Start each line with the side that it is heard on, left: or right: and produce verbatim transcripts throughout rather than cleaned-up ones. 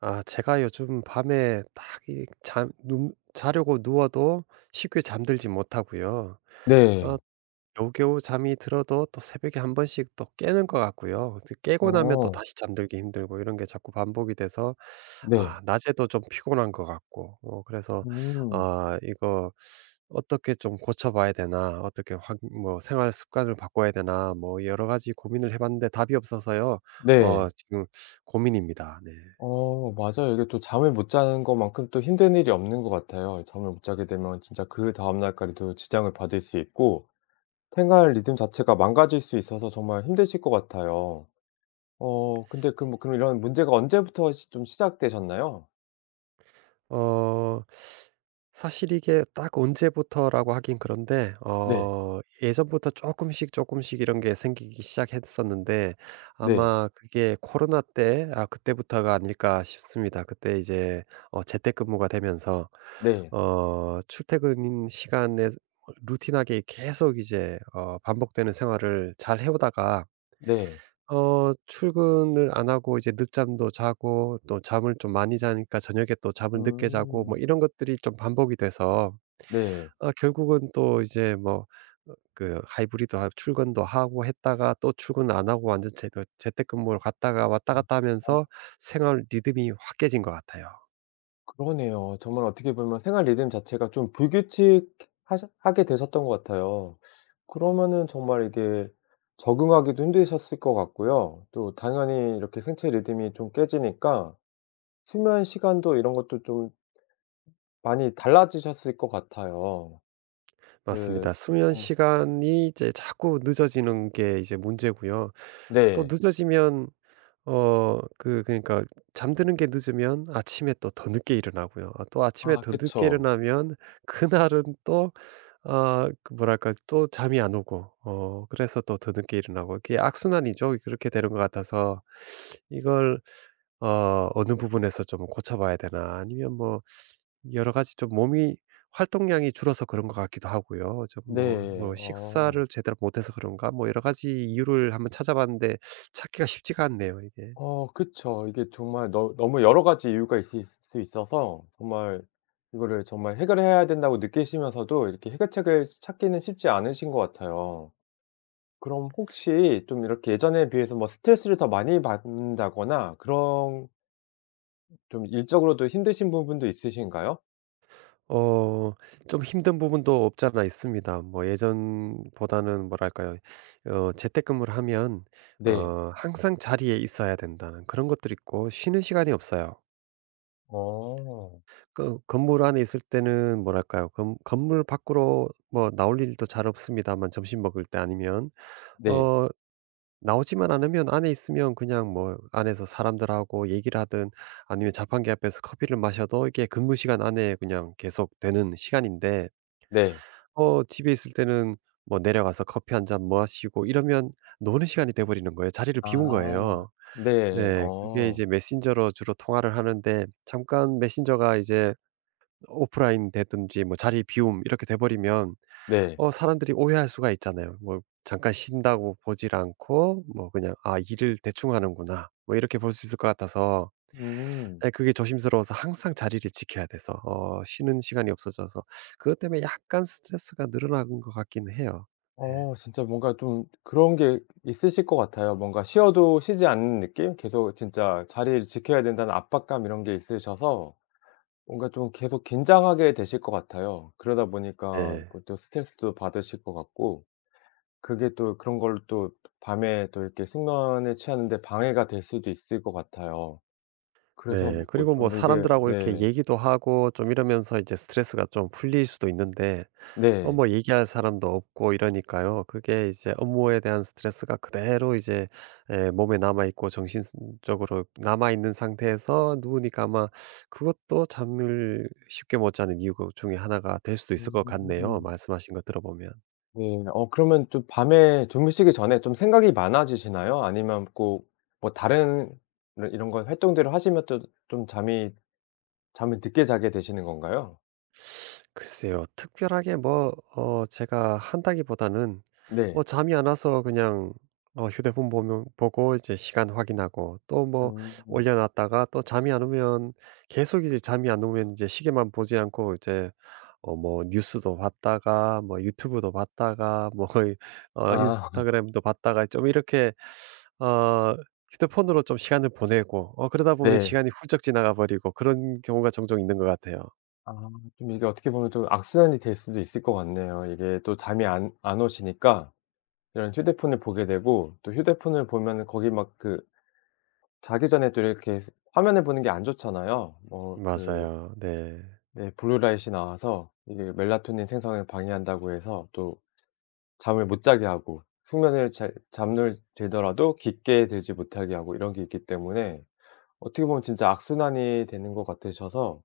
right: 아 제가 요즘 밤에 딱 이 잠 눈 자려고 누워도 쉽게 잠들지 못하고요. 어
left: 네.
right: 겨우겨우 잠이 들어도 또 새벽에 한 번씩 또 깨는 것 같고요. 또 깨고 나면 또
left: 어
right: 다시 잠들기 힘들고 이런 게 자꾸 반복이 돼서
left: 네.
right: 아 낮에도 좀 피곤한 것 같고 어 그래서
left: 음.
right: 아 이거 '어떻게 좀 고쳐 봐야 되나? 어떻게 확 뭐 생활 습관을 바꿔야 되나?' 뭐 여러 가지 고민을 해 봤는데 답이 없어서요. 어
left: 네.
right: 지금 고민입니다. 네.
left: 어 맞아요. 이게 또 잠을 못 자는 것만큼 또 힘든 일이 없는 것 같아요. 잠을 못 자게 되면 진짜 그다음 날까지도 지장을 받을 수 있고 생활 리듬 자체가 망가질 수 있어서 정말 힘드실 것 같아요. 어 근데 그 뭐 그럼 이런 문제가 언제부터 시 좀 시작되셨나요?
right: 어 사실 이게 딱 언제부터라고 하긴 그런데
left: 네.
right: 어 예전부터 조금씩 조금씩 이런 게 생기기 시작했었는데
left: 네.
right: 아마 그게 코로나 때, 아 그때부터가 아닐까 싶습니다. 그때 이제 어 재택근무가 되면서
left: 네.
right: 어 출퇴근 시간에 루틴하게 계속 이제 어 반복되는 생활을 잘 해 오다가
left: 네.
right: 어 출근을 안 하고 이제 늦잠도 자고 또 잠을 좀 많이 자니까 저녁에 또 잠을 늦게 자고 뭐
left: 음.
right: 이런 것들이 좀 반복이 돼서
left: 네.
right: 아 결국은 또 이제 뭐 어 그 하이브리드 하 출근도 하고 했다가 또 출근 안 하고 완전 재 재택근무를 갔다가 왔다 갔다 하면서 생활 리듬이 확 깨진 것 같아요.
left: 그러네요. 정말 어떻게 보면 생활 리듬 자체가 좀 불규칙하게 되셨던 것 같아요. 그러면은 정말 이게 적응하기도 힘드셨을 것 같고요. 또 당연히 이렇게 생체 리듬이 좀 깨지니까 수면 시간도 이런 것도 좀 많이 달라지셨을 것 같아요. 네.
right: 맞습니다. 수면
left: 정말.
right: 시간이 이제 자꾸 늦어지는 게 이제 문제고요. 또
left: 네.
right: 늦어지면 어 그 그러니까 잠드는 게 늦으면 아침에 또 더 늦게 일어나고요. 아 또 아침에
left: 아
right: 더 늦게
left: 그쵸.
right: 일어나면 그날은 또 아 그 뭐랄까 또 잠이 안 오고 어 그래서 또 더 늦게 일어나고 이게 악순환이죠. 그렇게 되는 것 같아서 이걸 어 '어느 부분에서 좀 고쳐 봐야 되나.' 아니면 뭐 여러 가지 좀 몸이 활동량이 줄어서 그런 것 같기도 하고요. 좀 뭐
left: 네.
right: 뭐
left: 어.
right: 식사를 제대로 못해서 그런가 뭐 여러 가지 이유를 한번 찾아봤는데 찾기가 쉽지가 않네요 이게.
left: 어 그쵸. 이게 정말 너 너무 여러 가지 이유가 있을 수 있어서 정말 이거를 정말 해결해야 된다고 느끼시면서도 이렇게 해결책을 찾기는 쉽지 않으신 것 같아요. 그럼 혹시 좀 이렇게 예전에 비해서 뭐 스트레스를 더 많이 받는다거나 그런 좀 일적으로도 힘드신 부분도 있으신가요?
right: 어 좀 힘든 부분도 없지 않아 있습니다. 뭐 예전보다는 뭐랄까요? 어 재택근무를 하면
left: 네.
right: 어 항상 자리에 있어야 된다는 그런 것들이 있고 쉬는 시간이 없어요.
left: 어.
right: 그 건물 안에 있을 때는 뭐랄까요? 건 건물 밖으로 뭐 나올 일도 잘 없습니다만, 점심 먹을 때 아니면
left: 네.
right: 어 나오지만 않으면 안에 있으면 그냥 뭐 안에서 사람들하고 얘기를 하든 아니면 자판기 앞에서 커피를 마셔도 이게 근무 시간 안에 그냥 계속 되는 시간인데
left: 네.
right: 어 집에 있을 때는 뭐 내려가서 커피 한잔 마시고 이러면 노는 시간이 돼 버리는 거예요. 자리를 비운
left: 아.
right: 거예요.
left: 네.
right: 네. 그게
left: 어.
right: 이제 메신저로 주로 통화를 하는데 잠깐 메신저가 이제 오프라인 되든지 뭐 자리 비움 이렇게 돼 버리면
left: 네.
right: 어 사람들이 오해할 수가 있잖아요. 뭐 잠깐 쉰다고 보질 않고 뭐 그냥 '아 일을 대충 하는구나.' 뭐 이렇게 볼 수 있을 것 같아서,
left: 음.
right: 예, 그게 조심스러워서 항상 자리를 지켜야 돼서 어 쉬는 시간이 없어져서 그것 때문에 약간 스트레스가 늘어난 것 같긴 해요. 네.
left: 어 진짜 뭔가 좀 그런 게 있으실 것 같아요. 뭔가 쉬어도 쉬지 않는 느낌? 계속 진짜 자리를 지켜야 된다는 압박감 이런 게 있으셔서 뭔가 좀 계속 긴장하게 되실 것 같아요. 그러다 보니까
right: 네.
left: 뭐 또 스트레스도 받으실 것 같고, 그게 또 그런 걸로 또 밤에 또 이렇게 숙면에 취하는 데 방해가 될 수도 있을 것 같아요. 그래서
right: 네.
left: 뭐
right: 그리고 뭐
left: 좀 이게,
right: 사람들하고 이렇게
left: 네.
right: 얘기도 하고 좀 이러면서 이제 스트레스가 좀 풀릴 수도 있는데 어
left: 네.
right: 뭐 얘기할 사람도 없고 이러니까요. 그게 이제 업무에 대한 스트레스가 그대로 이제 에, 몸에 남아 있고 정신적으로 남아 있는 상태에서 누우니까 아마 그것도 잠을 쉽게 못 자는 이유 그 중에 하나가 될 수도 있을 것 같네요,
left: 음.
right: 말씀하신 거 들어보면.
left: 네. 어 그러면 좀 밤에 주무시기 전에 좀 생각이 많아지시나요? 아니면 꼭 뭐 다른 이런 이런 걸 활동들을 하시면 또 좀 잠이 잠을 늦게 자게 되시는 건가요?
right: 글쎄요. 특별하게 뭐 어 제가 한다기보다는 어
left: 네.
right: 잠이 안 와서 그냥 어 휴대폰 보면 보고 이제 시간 확인하고 또 뭐
left: 음.
right: 올려 놨다가 또 잠이 안 오면 계속 이제 잠이 안 오면 이제 시계만 보지 않고 이제 어 뭐 뉴스도 봤다가 뭐 유튜브도 봤다가 뭐 어
left: 아
right: 인스타그램도 봤다가 좀 이렇게 어 휴대폰으로 좀 시간을 보내고 어 그러다 보면
left: 네.
right: 시간이 훌쩍 지나가 버리고 그런 경우가 종종 있는 것 같아요.
left: 아 좀 이게 어떻게 보면 좀 악순환이 될 수도 있을 것 같네요. 이게 또 잠이 안 안 오시니까 이런 휴대폰을 보게 되고, 또 휴대폰을 보면은 거기 막 그 자기 전에 또 이렇게 화면을 보는 게 안 좋잖아요. 뭐그
right: 맞아요. 네.
left: 네. 블루라이트이 나와서 이게 멜라토닌 생성을 방해한다고 해서 또 잠을 못 자게 하고, 숙면을 잘 잠을 들더라도 깊게 들지 못하게 하고, 이런 게 있기 때문에 어떻게 보면 진짜 악순환이 되는 것 같으셔서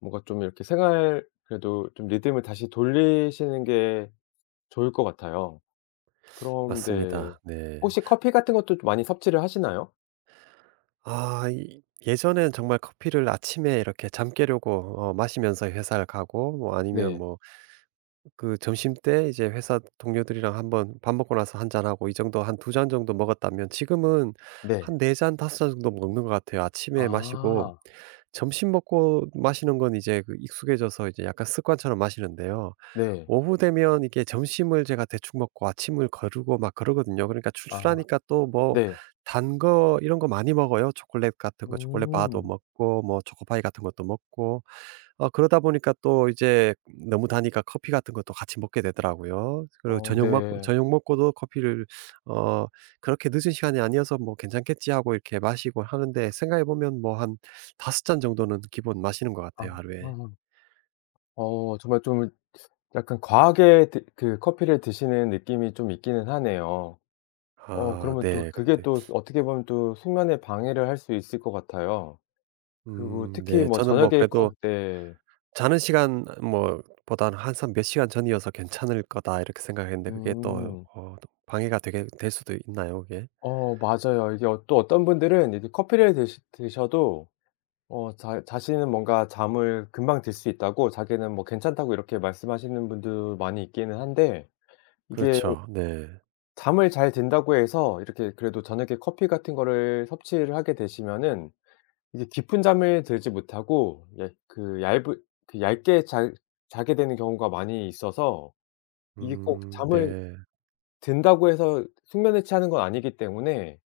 left: 뭔가 좀 이렇게 생활 그래도 좀 리듬을 다시 돌리시는 게 좋을 것 같아요. 그럼 네.
right: 맞습니다. 네.
left: 혹시 커피 같은 것도 좀 많이 섭취를 하시나요?
right: 아 이 예전엔 정말 커피를 아침에 이렇게 잠 깨려고 어 마시면서 회사를 가고 뭐 아니면
left: 네.
right: 뭐 그 점심때 이제 회사 동료들이랑 한번 밥 먹고 나서 한 잔하고, 이 정도 한 두 잔 정도 먹었다면 지금은
left: 네.
right: 한 네 잔 다섯 잔 정도 먹는 것 같아요. 아침에 마시고
left: 아.
right: 점심 먹고 마시는 건 이제 그 익숙해져서 이제 약간 습관처럼 마시는데요.
left: 네.
right: 오후 되면 이게 점심을 제가 대충 먹고 아침을 거르고 막 그러거든요. 그러니까
left: 아.
right: 출출하니까 또 뭐
left: 네.
right: 단 거 이런 거 많이 먹어요. 초콜릿 같은 거, 초콜릿 바도
left: 음.
right: 먹고 뭐 초코파이 같은 것도 먹고 어 그러다 보니까 또 이제 너무 다니까 커피 같은 것도 같이 먹게 되더라고요. 그리고
left: 어
right: 저녁 먹고
left: 네.
right: 저녁 먹고도 커피를 어 그렇게 늦은 시간이 아니어서 뭐 '괜찮겠지.' 하고 이렇게 마시고 하는데, 생각해 보면 뭐 한 다섯 잔 정도는 기본 마시는 것
left: 아.
right: 같아요 하루에.
left: 아. 어 정말 좀 약간 과하게 드 그 커피를 드시는 느낌이 좀 있기는 하네요. 어
right: 아
left: 그러면 또
right: 네.
left: 그게
right: 근데
left: 또 어떻게 보면 또 숙면에 방해를 할 수 있을 것 같아요. 그리고
right: 음
left: 특히
right: 네.
left: 뭐
right: 저는 뭐
left: 저녁에
right: 그래도
left: 커 네.
right: 자는 시간 뭐 보단 항상 몇 시간 전이어서 '괜찮을 거다.' 이렇게 생각했는데 그게 또
left: 음.
right: 어 또 방해가 되게 될 수도 있나요 그게?
left: 어 맞아요. 이게 어 또 어떤 분들은 이렇게 커피를 드시 드셔도 어 자 자신은 뭔가 잠을 금방 들 수 있다고, 자기는 뭐 괜찮다고 이렇게 말씀하시는 분도 많이 있기는 한데, 이게
right: 그렇죠. 네.
left: 잠을 잘 든다고 해서 이렇게 그래도 저녁에 커피 같은 거를 섭취를 하게 되시면은 이게 깊은 잠을 들지 못하고, 예 그 얇은 그 얇게 잘 자게 되는 경우가 많이 있어서 이게 꼭
right: 음
left: 잠을
right: 네.
left: 든다고 해서 숙면에 취하는 건 아니기 때문에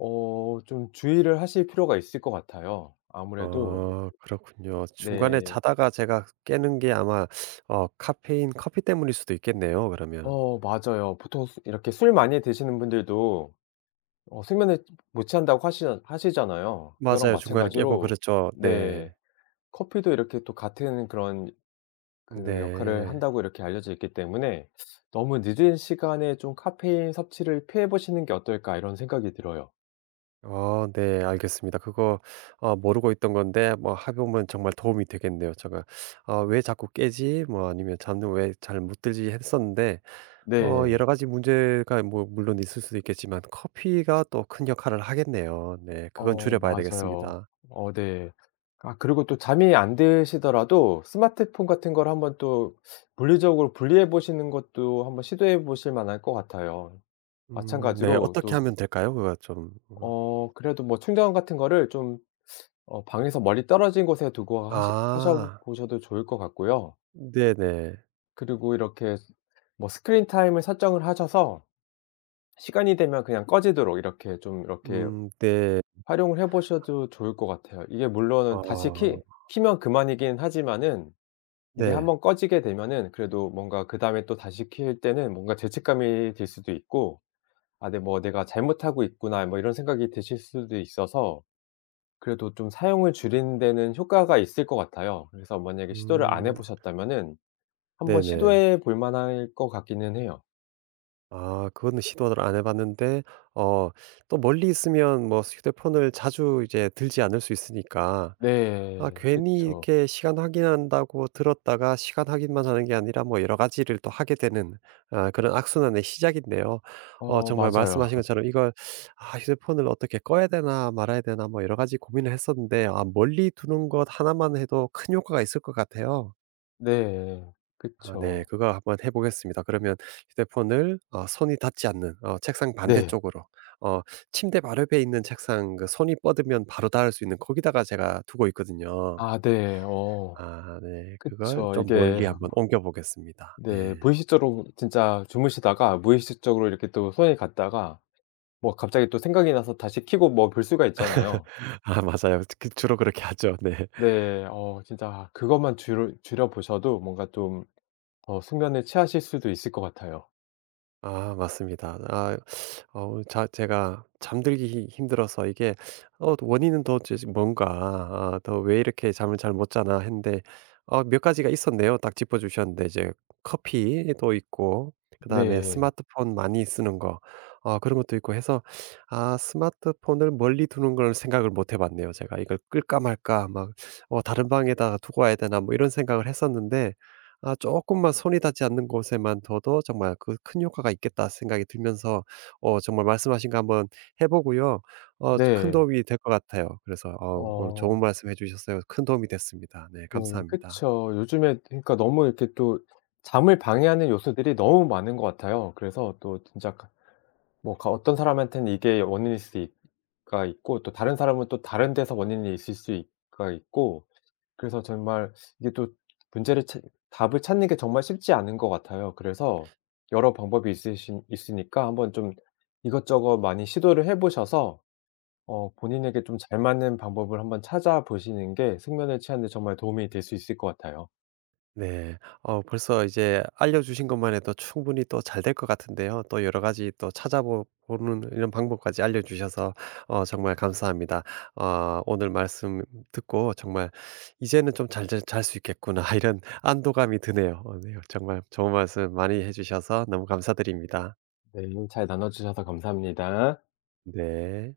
left: 어 좀 주의를 하실 필요가 있을 것 같아요. 아무래도.
right: 아 그렇군요. 중간에
left: 네.
right: 자다가 제가 깨는 게 아마 어 카페인 커피 때문일 수도 있겠네요 그러면.
left: 어 맞아요. 보통 수 이렇게 술 많이 드시는 분들도 어 숙면에 못 취한다고 하시잖 하시잖아요. 그거랑
right: 맞아요. 중간에 깨고,
left: 마찬가지로
right: 그렇죠. 네.
left: 네. 커피도 이렇게 또 같은 그런 그 역할을
right: 네.
left: 한다고 이렇게 알려져 있기 때문에 '너무 늦은 시간에 좀 카페인 섭취를 피해 보시는 게 어떨까.' 이런 생각이 들어요.
right: 어 네 알겠습니다. 그거 어 모르고 있던 건데 뭐 해 보면 정말 도움이 되겠네요. 제가 어, '왜 자꾸 깨지?' 뭐 아니면 '잠을 왜 잘 못 들지?' 했었는데 어
left: 네.
right: 여러 가지 문제가 뭐 물론 있을 수도 있겠지만 커피가 또 큰 역할을 하겠네요. 네, 그건 줄여
left: 어
right: 봐야
left: 맞아요.
right: 되겠습니다.
left: 어 네. 아 그리고 또 잠이 안 드시더라도 스마트폰 같은 걸 한번 또 물리적으로 분리해 보시는 것도 한번 시도해 보실 만할 것 같아요.
right: 음 네,
left: 마찬가지로
right: 어떻게
left: 또
right: 하면 될까요? 그거 좀 어
left: 어 그래도 뭐 충전 같은 거를 좀 어 방에서 멀리 떨어진 곳에 두고 하시 하셔
right: 아
left: 보셔도 좋을 것 같고요.
right: 네네.
left: 그리고 이렇게 뭐 스크린 타임을 설정을 하셔서 시간이 되면 그냥 꺼지도록 이렇게 좀 이렇게
right: 음 네.
left: 활용을 해 보셔도 좋을 것 같아요. 이게 물론은 다시 키
right: 어
left: 키면 그만이긴 하지만은, 이게 한
right: 네.
left: 번 꺼지게 되면은 그래도 뭔가 그다음에 또 다시 킬 때는 뭔가 죄책감이 들 수도 있고 '아 네 뭐 내가 잘못하고 있구나.' 뭐 이런 생각이 드실 수도 있어서 그래도 좀 사용을 줄이는 데는 효과가 있을 것 같아요. 그래서 만약에 시도를 안
right: 음
left: 해 보셨다면은 한번
right: 네네.
left: 시도해 볼 만할 것 같기는 해요.
right: 아 그거는 시도를 안해 봤는데 어 또 멀리 있으면 뭐 휴대폰을 자주 이제 들지 않을 수 있으니까 아
left: 네.
right: 괜히
left: 그쵸.
right: 이렇게 시간 확인한다고 들었다가 시간 확인만 하는 게 아니라 뭐 여러 가지를 또 하게 되는, 아 그런 악순환의 시작인데요. 어
left: 어
right: 정말
left: 맞아요.
right: 말씀하신 것처럼 이걸 '아 휴대폰을 어떻게 꺼야 되나 말아야 되나.' 뭐 여러 가지 고민을 했었는데, 아 멀리 두는 것 하나만 해도 큰 효과가 있을 것 같아요.
left: 네.
right: 아 네.
left: 그쵸.
right: 그거 한번 해 보겠습니다. 그러면 휴대폰을 어 손이 닿지 않는 어 책상
left: 네.
right: 반대쪽으로, 어 침대 바로 옆에 있는 책상 그 손이 뻗으면 바로 닿을 수 있는 거기다가 제가 두고 있거든요.
left: 아 네. 어
right: 아 네. 그걸
left: 그쵸.
right: 좀
left: 이게
right: 멀리 한번 옮겨 보겠습니다.
left: 네
right: 네.
left: 무의식적으로, 진짜 주무시다가 무의식적으로 이렇게 또 손이 갔다가 뭐 갑자기 또 생각이 나서 다시 켜고 뭐 볼 수가 있잖아요.
right: 아 맞아요. 그 주로 그렇게 하죠. 네.
left: 네. 어 진짜 그것만 줄여 줄여 보셔도 뭔가 좀 더 숙면을 취하실 수도 있을 것 같아요.
right: 아 맞습니다. 아 어 자, 제가 잠들기 히 힘들어서 이게 어 원인은 도대체 지금 뭔가, 아 더 '왜 이렇게 잠을 잘 못 자나.' 했는데 어 몇 가지가 있었네요. 딱 짚어 주셨는데, 이제 커피도 있고 그다음에
left: 네.
right: 스마트폰 많이 쓰는 거, 어 그런 것도 있고 해서 아 스마트폰을 멀리 두는 걸 생각을 못 해 봤네요 제가. '이걸 끌까 말까 막 어 다른 방에다가 두고 와야 되나.' 뭐 이런 생각을 했었는데, 아 조금만 손이 닿지 않는 곳에만 둬도 정말 그 '큰 효과가 있겠다.' 생각이 들면서 어 정말 말씀하신 거 한번 해 보고요. 어 큰
left: 네.
right: 도움이 될 것 같아요. 그래서 어 오늘 좋은
left: 어.
right: 말씀 해주셨어요. 큰 도움이 됐습니다. 네,
left: 네.
right: 감사합니다.
left: 그쵸. 요즘에 그러니까 너무 이렇게 또 잠을 방해하는 요소들이 너무 많은 것 같아요. 그래서 또 진짜 가 뭐 가 어떤 사람한테는 이게 원인일 수 있 가 있고, 또 다른 사람은 또 다른 데서 원인이 있을 수 있 가 있고, 그래서 정말 이게 또 문제를 찾 답을 찾는 게 정말 쉽지 않은 것 같아요. 그래서 여러 방법이 있으신 있으니까 한번 좀 이것저것 많이 시도를 해 보셔서 어 본인에게 좀 잘 맞는 방법을 한번 찾아보시는 게 숙면을 취하는 데 정말 도움이 될 수 있을 것 같아요.
right: 네. 어 벌써 이제 알려주신 것만 해도 충분히 또 잘 될 것 같은데요. 또 여러 가지 또 찾아보 는 이런 방법까지 알려주셔서 어 정말 감사합니다. 어 오늘 말씀 듣고 정말 '이제는 좀 잘 잘 잘 수 있겠구나.' 이런 안도감이 드네요. 어 네. 정말 좋은 말씀 많이 해 주셔서 너무 감사드립니다.
left: 네. 잘 나눠 주셔서 감사합니다.
right: 네.